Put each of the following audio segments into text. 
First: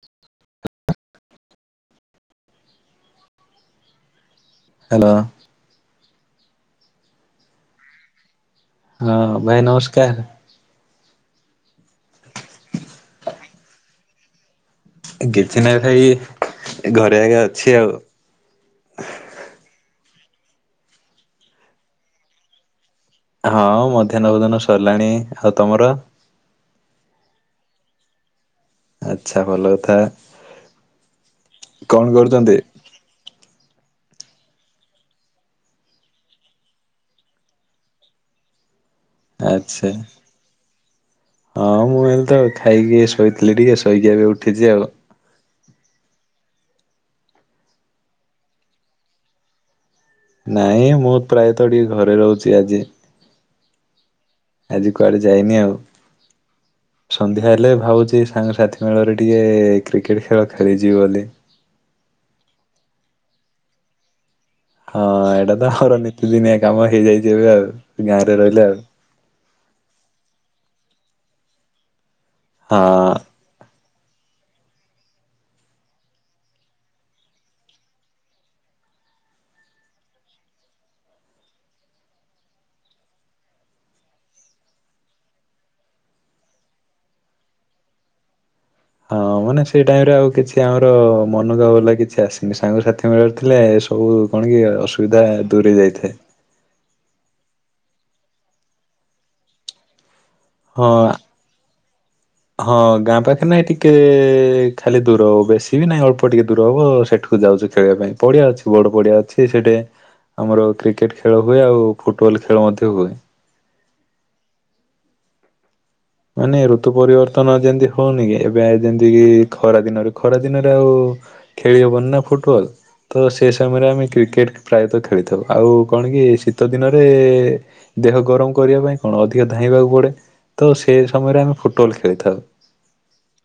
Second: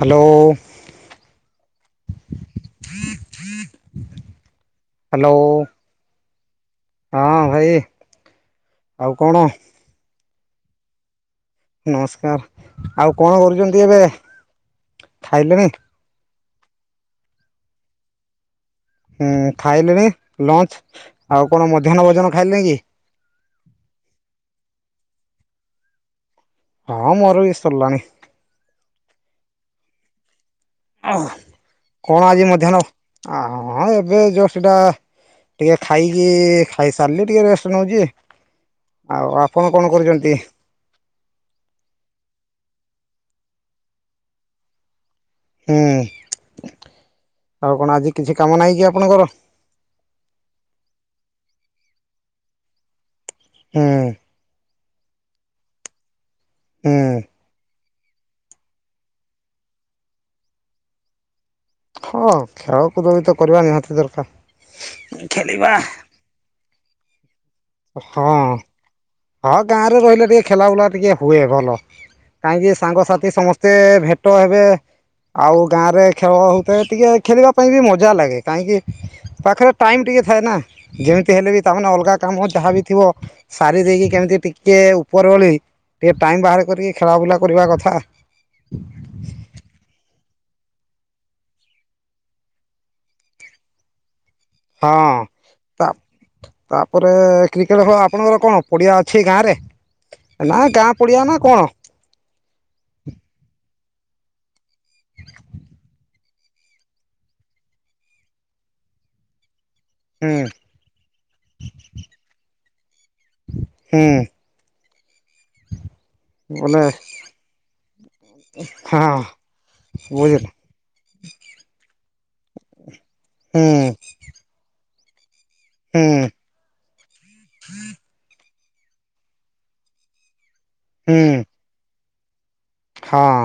Hello. Hello. Hello. ହଁ ଭାଇ। ଆଉ ହଁ କଣ ହଁ ଭାଇ ନମସ୍କାର। ନମସ୍କାର ଆଉ କଣ କରୁଚନ୍ତି ଏବେ? ଏ କିଛି ଖାଇଲେଣି ନାଇଁ ଭାଇ ଘରେ ଆଗେ ଅଛି ଆଉ। ହୁଁ ଖାଇଲେଣି ଲଞ୍ଚ ଆଉ କଣ ମଧ୍ୟାହ୍ନ ଭୋଜନ ଖାଇଲେଇଁ କି? ହଁ ମଧ୍ୟାହ୍ନ ଭୋଜନ ସରିଲାଣି ଆଉ ତମର? ହଁ ମୋର ବି ସରଲାଣି। ଆଚ୍ଛା ଭଲ କଥା। ଆଁ କଣ ଆଜି ମଧ୍ୟାହ୍ନ ଆ ହଁ ଏବେ ଜଷ୍ଟ ଏଟା ଟିକେ ଖାଇକି ଖାଇସାରଲି ଟିକେ ରେଷ୍ଟ ନୋଉଚି। ଆଉ ଆପଣ ଆଚ୍ଛା କଣ କରୁଚନ୍ତି? ହଁ ମୁଁ ହେଲେ ତ ଖାଇକି ଶୋଇଥିଲି ଟିକେ ଶୋଇକି ଏବେ ଉଠିଚି ଆଉ। ହୁଁ ଆଉ କଣ ଆଜି କିଛି କାମ ନାହିଁ କି ଆପଣଙ୍କର? ନାଇଁ ମୁଁ ପ୍ରାୟତଃ ଟିକେ ଘରେ ରହୁଚି ଆଜି। ହୁଁ। ଆଜି କୁଆଡେ ଯାଇନି ଆଉ। ହୁଁ। ସନ୍ଧ୍ୟା ହେଲେ ଭାବୁଚି ଏ ସାଙ୍ଗସାଥି ମେଳରେ ଟିକେ କ୍ରିକେଟ ଖେଳ ଖେଳିଯିବି ବୋଲି। ହଁ ଖେଳକୁଦ ବି ତ କରିବା ନିହାତି ଦରକାର। ହଁ ଏଇଟା ତ ଖେଳିବା ଆମର ନିତିଦିନିଆ କାମ ହେଇଯାଇଚି ଏବେ ଆଉ। ହଁ ଗାଁରେ ରହିଲେ ଆଉ। ହଁ ଗାଁରେ ରହିଲେ ଟିକେ ଖେଲା ବୁଲା ଟିକେ ହୁଏ ଭଲ। କାହିଁକି ହଁ ସାଙ୍ଗସାଥି ସମସ୍ତେ ଭେଟ ହେବେ ଆଉ ଗାଁରେ ଖେଳ ହୋଉଥାଏ ଟିକିଏ ଖେଳିବା ପାଇଁ ବି ମଜା ଲାଗେ କାହିଁକି ପାଖରେ ଟାଇମ୍ ଟିକେ ଥାଏନା ଯେମତି ହେଲେ ବି ତାମାନେ ଅଲଗା କାମ ଯାହାବ ବି ଥିବ ସାରି ଦେଇକି କେମିତି ଟିକେ ଉପର ବେଳି ଟିକେ ଟାଇମ ବାହାର କରିକି ଖେଳା ବୁଲା କରିବା କଥା। ହଁ ମାନେ ସେଇ ଟାଇମରେ ଆଉ କିଛି ଆମର ମନ ଯ ଗଲା କିଛି ଆସିନି ସାଙ୍ଗ ସାଥି ମେଳରେ ଥିଲେ ଏସ ସବୁ କଣ କି ହଁ ଅସୁବିଧା ଦୂରେଇ ତା ଯାଇଥାଏ। ତାପରେ କ୍ରିକେଟ ଖେଳ ଆପଣଙ୍କର କଣ ପଡ଼ିଆ ଅଛି ଗାଁରେ। ଏ ନା ହଁ ଗାଁ ପଡିଆ ନା କଣ? ହଁ ଗାଁ ପାଖରେ ନାଇଁ ଟିକେ ଖାଲି ଦୂର ହବ ବେଶୀ ବି ନାଇ ଅଳ୍ପ ଟିକେ ଦୂର ହବ ସେଠୁ କୁ ଯାଉଚୁ ଖେଳିବା ପାଇଁ ପଡିଆ ଅଛି ବଡ ପଡିଆ ଅଛି ସେଠି ହୁଁ ଆମର କ୍ରିକେଟ ଖେଳ ହୁଏ ଆଉ ଫୁଟବଲ ଖେଳ ମଧ୍ୟ ହୁଏ। ହୁଁ। ମାନେ ବୋଲେ ଋତୁ ପରିବର୍ତ୍ତନ ଯେମତି ହୋଉନି କି ଏବେ ଆ ହଁ ଯେମତି କି ଖରା ଦିନରେ ଖରା ବୁଝିଲି ଦିନରେ ରେ ଆଉ ଖେଳି ହବନି ନା ଫୁଟବଲ୍ ତ ସେ ହୁଁ ସମୟରେ ଆମେ କ୍ରିକେଟ୍ ପ୍ରାୟେତ ଖେଳିଥାଉ। ଆଉ କଣ କି ହୁଁ ଶୀ ତ ଦିନରେ ଦେହ ଗରମ କରିବା ପାଇଁ କଣ ଅଧିକ ଧାଇଁବାକୁ ପଡେ ତ ସେ ସମୟରେ ଆମେ ଫୁଟବଲ ଖେଳିଥାଉ। ହଁଅ।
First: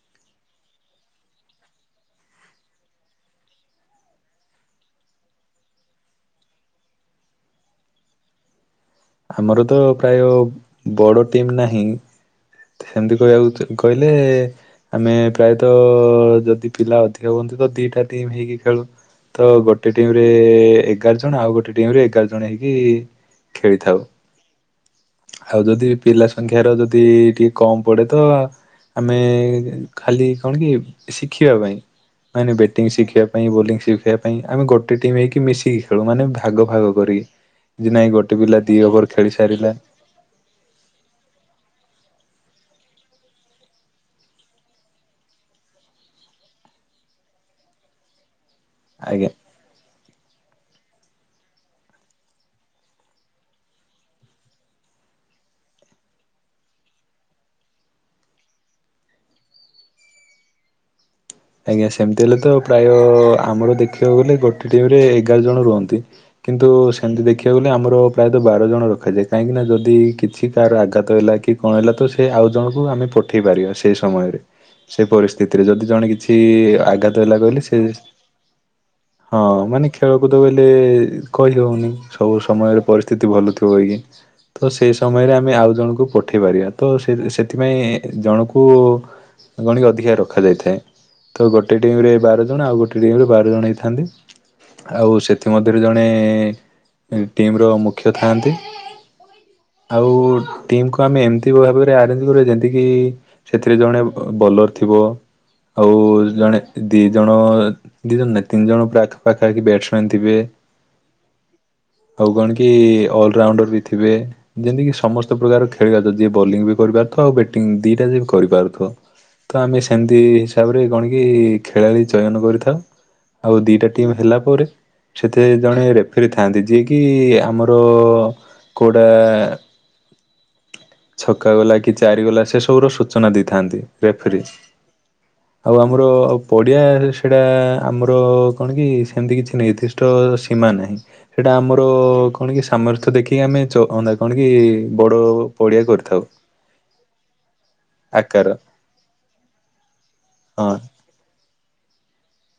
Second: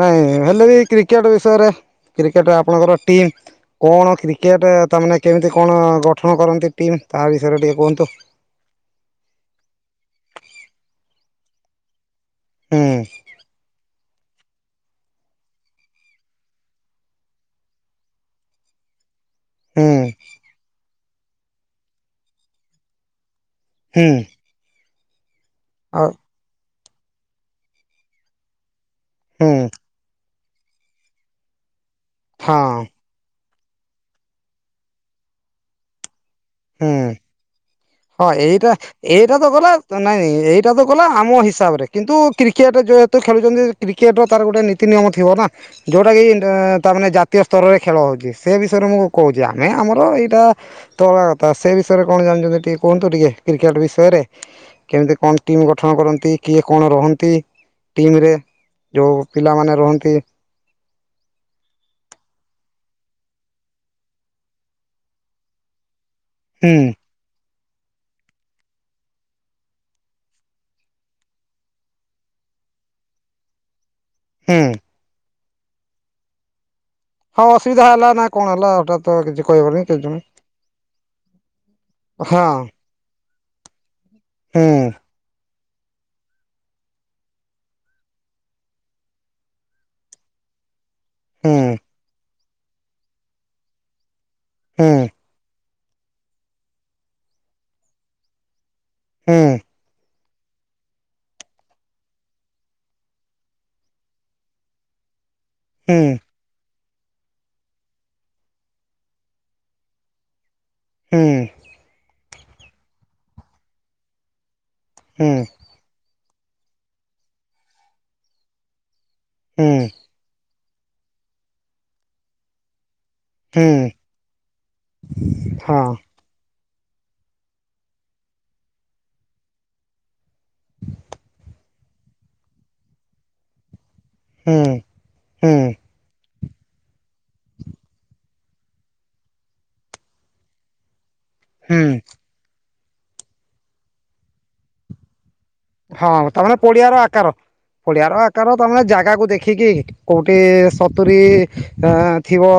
ନାଇଁ ହେଲେ ବି କ୍ରିକେଟ ବିଷୟରେ କ୍ରିକେଟ ଆପଣଙ୍କର ଟିମ୍ କଣ କ୍ରିକେଟ୍ ତାମାନେ କେମିତି କଣ ଗଠନ କରନ୍ତି ଟିମ୍ ତା ବିଷୟରେ ଟିକେ କୁହନ୍ତୁ। ଆମର ତ ପ୍ରାୟ ବଡ ଟିମ୍ ନାହିଁ ହୁଁ ସେମତି କହିବାକୁ ତ କହି ହେଲେ ଆମେ ପ୍ରାୟତଃ ଯଦି ପିଲା ଅଧିକ ହୁଅନ୍ତି ତ ଦିଟା ଟିମ୍ ହେଇକି ଖେଳୁ। ତ ହୁଁ ଗୋଟେ ଟିମ ଏଗାର ଜଣ ଆଉ ଗୋଟେ ଟିମେ ଏଗାର ଜଣ ହେଇକି ଖେଳିଥାଉ। ହୁଁ ଆଉ ଯଦି ପିଲା ସଂଖ୍ୟାର ଯଦି ଟିକେ କମ ପଡେ ତ ଆମେ ହୁଁ ଖାଲି କଣ କି ଶିଖିବା ପାଇଁ ମେ ହଁ ବ୍ୟାଟିଂ ଶିଖିବା ବୋଲି ଶିଖିବା ପାଇଁ ଆମେ ଗୋଟେ ଟିମ୍ ହେଇକି ମିଶିକି ଖେଳୁ ମାନେ ଭାଗ ଭାଗ ହୁଁ କରିକି ଜେ ନାଇଁ ହଁ ଗୋଟେ ପିଲା ଏଇଟା ଦି ଓଭର ଖେଳି ଏଇଟା ତ ଗଲା ସାରିଲା ତ ନାଇଁ ଏଇଟା ତ ଗଲା ଆମ ହିସାବରେ କିନ୍ତୁ କ୍ରିକେଟ ଯେହେତୁ ତ ଖେଳୁଚନ୍ତି କ୍ରି କେଟ ର ତାର ଗୋଟେ ନୀତି ନିୟମ ଥିବ ନା ଯୋଉଟା କି ତା ମାନେ ଜାତୀୟ ସ୍ତରରେ ଖେଳ ହଉଚି। ସେ ବିଷୟରେ ମୁଁ ଆଜ୍ଞା କହୁଚି ଆମେ ଆମର ଏଇଟା ତୋଳ କଥା ସେ ବିଷୟରେ କଣ ଜାଣିଚନ୍ତି ଟିକେ କୁହନ୍ତୁ ଟିକେ କ୍ରିକେଟ୍ ବିଷୟରେ? କେମିତି କଣ ଟିମ ଗଠନ କରନ୍ତି କିଏ କଣ ରହନ୍ତି ଟିମ ରେ? ଯଉଁ ପିଲାମାନେ ରୁହନ୍ତି ଆଜ୍ଞା ସେମିତି ହେଲେ ତ ପ୍ରାୟ ଆମର ଦେଖିବାକୁ ଗଲେ ଗୋଟେ ଟିମରେ ଏଗାର ଜଣ ରୁହନ୍ତି। କିନ୍ତୁ ହୁଁ ସେମିତି ଦେଖିବାକୁ ଗଲେ ଆମର ପ୍ରାୟତଃ ବାର ଜଣ ରଖାଯାଏ କାହିଁକି ନା ଯଦି କିଛି କାର ଆଘାତ ହେଲା କି କଣ ହେଲା ତ ସେ ଆଉ ଜଣଙ୍କୁ ଆମେ ପଠେଇ ପାରିବା। ସେ ସେ ସମୟରେ ହୁଁ ସେ ପରିସ୍ଥିତିରେ ଯଦି ଜଣେ କିଛି ଆଘାତ ଦେଲା ହଁ କହିଲେ ସେ ଅସୁବିଧା ହେଲା ନା କଣ ହେଲା ହଠାତ୍ ତ ହଁ କିଛି କହିହବନି ମାନେ କିଛି ଖେଳକୁଦ ବୋଇଲେ। କହିହୋଉନି ନାହିଁ ସବୁ ହଁ ସମୟରେ ପରିସ୍ଥିତି ଭଲଥିବ କି। ହୁଁ ତ ସେ ସମୟରେ ଆମେ ଆଉ ଜଣଙ୍କୁ ପ ଠେଇ ପାରିବା ତ ସେ ସେଥିପାଇଁ ଜଣକୁ ଗଣିକି ଅଧିକା ରଖାଯାଇଥାଏ। ତ ହୁଁ ଗୋଟେ ଟିମ୍ ରେ ବାର ଜଣ ଆଉ ଗୋଟେ ଟିମ୍ ରେ ବାର ଜଣ ହେଇଥାନ୍ତି। ହୁଁ ଆଉ ସେ ଥି ମଧ୍ୟରୁ ଜଣେ ଟିମ୍ ର ମୁଖ୍ୟ ଥାଆନ୍ତି। ହୁଁ। ଆଉ ଟିମକୁ ଆମେ ଏମିତି ଭାବରେ ଆରେଞ୍ଜ କରିବା ଯେମତି କି ସେଥିରେ ଜଣେ ବଲର ଥିବ। ହୁଁ ଆଉ ହୁଁ ଜଣେ ଦି ଜଣ ଦି ଜଣ ନାଇଁ ତିନି ଜଣ ପ୍ରାଖ୍ ପାଖାପାଖି ବ୍ୟାଟସମ୍ୟାନ୍ ଥିବେ। ହୁଁ। ଆଉ କଣ କି ଅଲରାଉଣ୍ଡର ବି ଥିବେ। ଯେମିତି କି ହୁଁ ସମସ୍ତ ପ୍ରକାର ଖେ ଖେଳିବା ତ ଯିଏ ବୋଲିଙ୍ଗ ବି କରିପାରୁଥିବ ଆଉ ବ୍ୟାଟିଙ୍ଗ ଦୁଇଟା ଯାକ କରିପାରୁଥିବ ତ ହୁଁ ଆମେ ସେମିତି ତାପରେ କଣକି ଖେଳାଳି ଚୟନ କରିଥାଉ। ଆଉ ଦିଟା ହୁଁ ଟିମ୍ ହେଲା ପରେ ସେଥିରେ ଜଣେ ହଁ ରେ [unintelligible] ଥାନ୍ତି ଯିଏକି ଆମର କୋଉଟା ଛକା ଗଲା କି ଚାରି ଗଲା ସେସବୁର ସୂଚନା ଦେଇଥାନ୍ତି ରେଫରି। ହୁଁ ହୁଁ ଆମର ଆଉ ପଡିଆ ସେଇଟା ଆମର କଣ କି ସେମିତି କିଛି ନିର୍ଦ୍ଦିଷ୍ଟ ସୀମା ନାହିଁ। ସେଇଟା ଆମର ହୁଁ କଣ କି ସାମର୍ଥ୍ୟ ଦେଖିକି ଆମେ ଚଅନା କଣ କି ବଡ଼ ପଡ଼ିଆ ହଁ କରିଥାଉ ତାମାନେ ପଡିଆର ଆକାର ପଡିଆର ଆକାର ତମାନେ ଜାଗାକୁ ଦେଖିକି କୋଉଠି ହଁ ସ ତୁରୀ ଆଁ ଥିବ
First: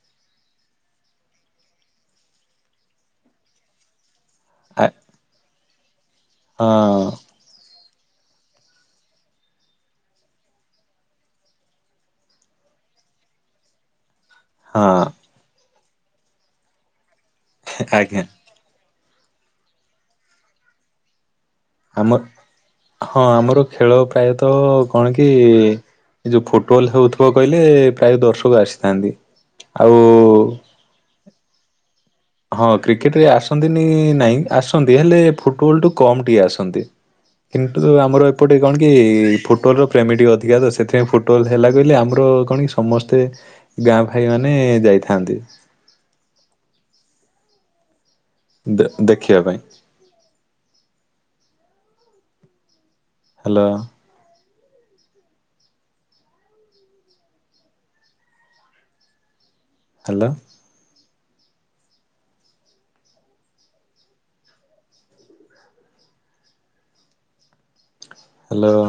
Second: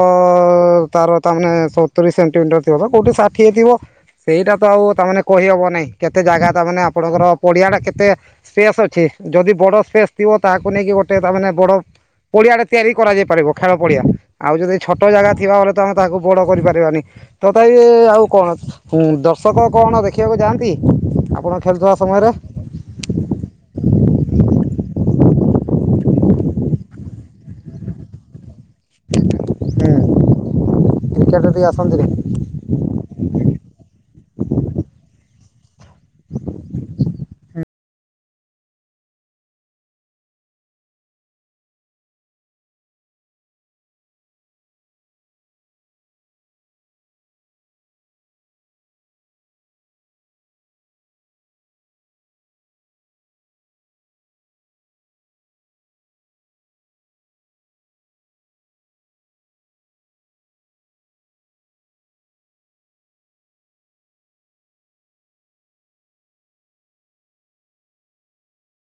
ତାର ତା ମାନେ ସତୁରୀ ସେନ୍ଟିମିଟର। ଥିବ କୋଉଠି ଷାଠିଏ ଥିବ। ସେଇଟା ତ ଆ ଆଉ ତାମାନେ କହିହବ ନାହିଁ କେତେ ଜାଗା ହଁ ତାମାନେ ଆପଣଙ୍କର ପଡିଆ ଟା କେ ତେ ସ୍ପେସ୍ ଅଛି ଯଦି ବଡ଼ ସ୍ପେସ୍ ଥିବ ତାହାକୁ ନେଇକି ଗୋଟେ ତା ମାନେ ବଡ଼ ପଡିଆ ଟା ତିଆରି କରାଯାଇ ପାରିବ ଖେଳ ପଡିଆ। ଆଉ ଯଦି ହଁ ଛୋଟ ଜାଗା ଥିବା ବଲେ ତ ଆମେ ତାହାକୁ ବଡ କରିପାରିବାନି ତଥାପି ଆଉ ଆଜ୍ଞା କଣ। ହୁଁ ଦର୍ଶକ କଣ ଦେଖିବାକୁ ଯାଆନ୍ତି ଆପଣ ଖେଳୁଥିବା ଆମ ସମୟରେ? ହଁ ଆମର ଖେଳ ପ୍ରାୟତଃ କଣ କି ଏ ଯୋଉ ଫୁଟବଲ ହଉଥିବ କହିଲେ ପ୍ରାୟ ଦର୍ଶକ ଆସିଥାନ୍ତି ଆଉ କ୍ରିକେଟରେ କେହି ଆସନ୍ତିନି? ହଁ କ୍ରିକେଟରେ ଆସନ୍ତିନି ନାଇଁ ଆସନ୍ତି ହେଲେ ଫୁଟବଲ୍ ଟୁ କମ୍ ଟିଏ ଆସନ୍ତି କିନ୍ ତୁ ଆମର ଏପଟେ କଣ କି ଫୁଟବଲର ପ୍ରେମୀ ଟିକେ ଅଧିକା ତ ସେଥିପାଇଁ ଫୁଟବଲ୍ ହେଲା କହିଲେ ଆମର କଣ କି ସ ସମସ୍ତେ ଗାଁ ଭାଇ ମାନେ ଯାଇଥାନ୍ତି। ଦେ ଦେଖିବା ପାଇଁ। Hello hello hello